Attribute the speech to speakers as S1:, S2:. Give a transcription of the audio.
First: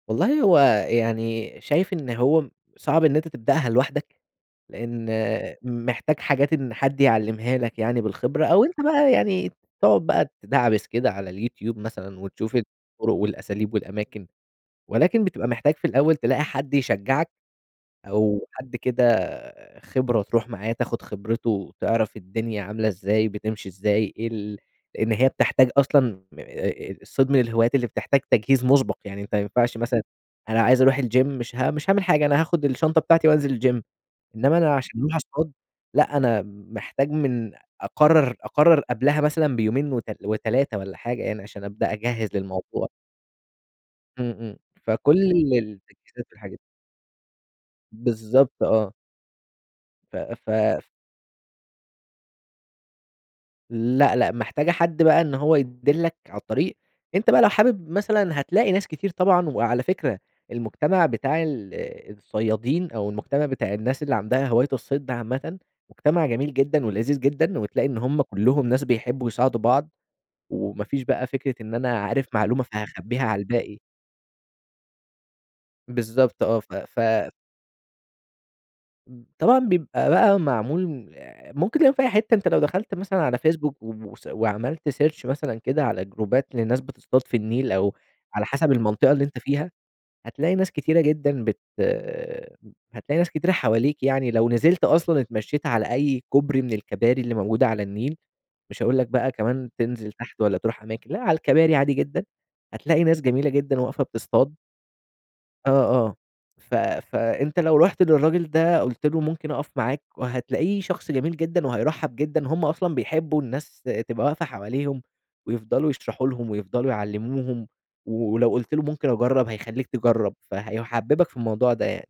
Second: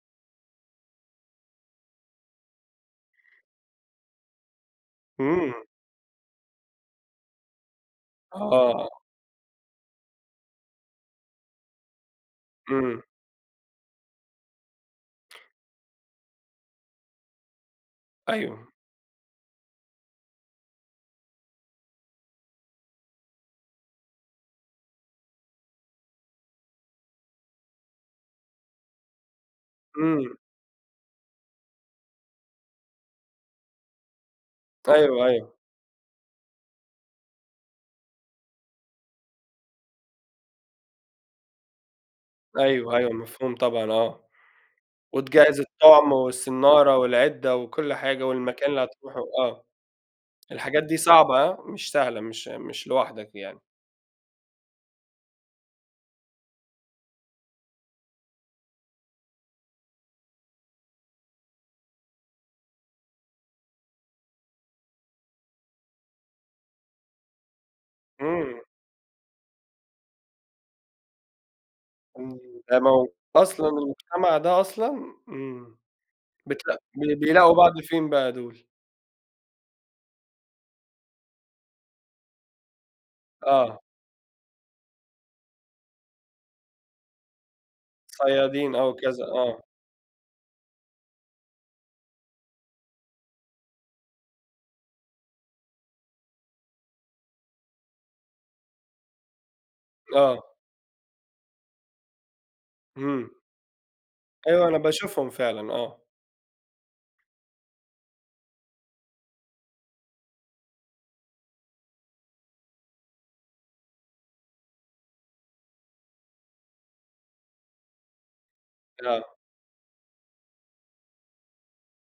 S1: والله هو يعني شايف إن هو صعب إن أنت تبدأها لوحدك، لإن
S2: إمم.
S1: محتاج حاجات إن حد يعلِّمها لك يعني بالخبرة أو أنت
S2: آه.
S1: بقى يعني تقعد بقى تِدَعبِس كده على اليوتيوب مثلًا وتشوف
S2: إمم.
S1: الطُرُق والأساليب والأماكن، ولكن بتبقى محتاج في الأول تلاقي حد يشجّعك أو
S2: أيوه.
S1: حد كده خبرة تروح معاه تاخُد خبرته وتعرف الدنيا عاملة إزاي بتمشي إزاي إيه ال لإن هي بتحتاج أصلًا م آآ الصيد من الهوايات اللي بتحتاج تجهيز مُسبَق، يعني أنت ما ينفعش مثلًا
S2: إمم.
S1: أنا عايز أروح الgym مش ه مش هاعمل حاجة، أنا هاخُد الشنطة بتاعتي وأنزل الgym، إنّما أنا عشان أروح
S2: أيوه،
S1: أصطاد،
S2: أيوه.
S1: لأ أنا محتاج من أقرّر أقرّر قبلها مثلًا بيومين وت و3 والّا حاجة يعني عشان أبدأ أجهّز للموضوع.
S2: أيوه، أيوه، مفهوم طبعًا آه.
S1: إمم، إمم. فكل
S2: وتجهّز الطُعم
S1: التجهيزات والحاجات دي.
S2: والصنّارة والعِدّة وكل حاجة
S1: بالضبط
S2: والمكان اللي
S1: آه.
S2: هتروحه آه.
S1: ف
S2: الحاجات
S1: ف
S2: دي صعبة هاه مش سهلة، مش مش لوحدك يعني.
S1: لأ، لأ محتاجة حد بقى إن هو يدلّك عالطريق. أنت بقى لو حابب مثلًا هتلاقي ناس كتير طبعًا، وعلى فكرة المجتمع بتاع ال الصيادين أو المجتمع بتاع الناس اللي عندها هواية الصيد ده عامةً، مجتمع جميل جدًا ولذيذ جدًا وتلاقي إن هم
S2: إمم.
S1: كُلّهم ناس بيحبّوا يساعدوا بعض وما فيش بقى فكرة إن أنا عارف
S2: إمم.
S1: معلومة
S2: تمو
S1: فهاخبِّيها على
S2: أصلًا
S1: الباقي.
S2: المجتمع ده أصلًا إمم.
S1: بالضبط آه.
S2: بت
S1: ف ف
S2: ب بيلاقوا بعض فين بقى دول؟
S1: إمم. طبعًا بيبقى بقى معمول م ممكن تلاقيهم في أي حتّة، أنت لو دخلت مثلًا على فيسبوك
S2: آه.
S1: وم وس وعملت search مثلًا كده على جروبات لناس بتصطاد في النيل أو على حسب
S2: صيادين آه،
S1: المنطقة
S2: وكذا
S1: اللي أنت
S2: آه.
S1: فيها، هتلاقي ناس كتيرة جدًا بت هتلاقي ناس كتيرة حواليك يعني لو نزلت أصلًا اتمشّيت على أي كوبري من الكباري اللي موجودة على النيل، مش هاقول لك بقى كمان تنزل تحت
S2: آه.
S1: والّا تروح أماكن، لأ على الكباري عادي جدًا هتلاقي ناس
S2: إمم.
S1: جميلة جدًا واقفة بتصطاد
S2: أيوه. أنا باشوفهم
S1: آه،
S2: فعلًا آه.
S1: آه. ف فأنت لو رُحت للراجل ده قُلت له ممكن أقَف معاك وهتلاقيه شخص جميل جدًا وهيرحّب جدًا، هم أصلًا بيحبّوا الناس ت تبقى واقفة حواليهم ويفضلوا يشرحوا لهم ويفضلوا يعلموهم، ولو قُلت له ممكن
S2: آه.
S1: أجرّب هيخلّيك تجرّب، فهيٌحبِّبك في الموضوع ده يعني.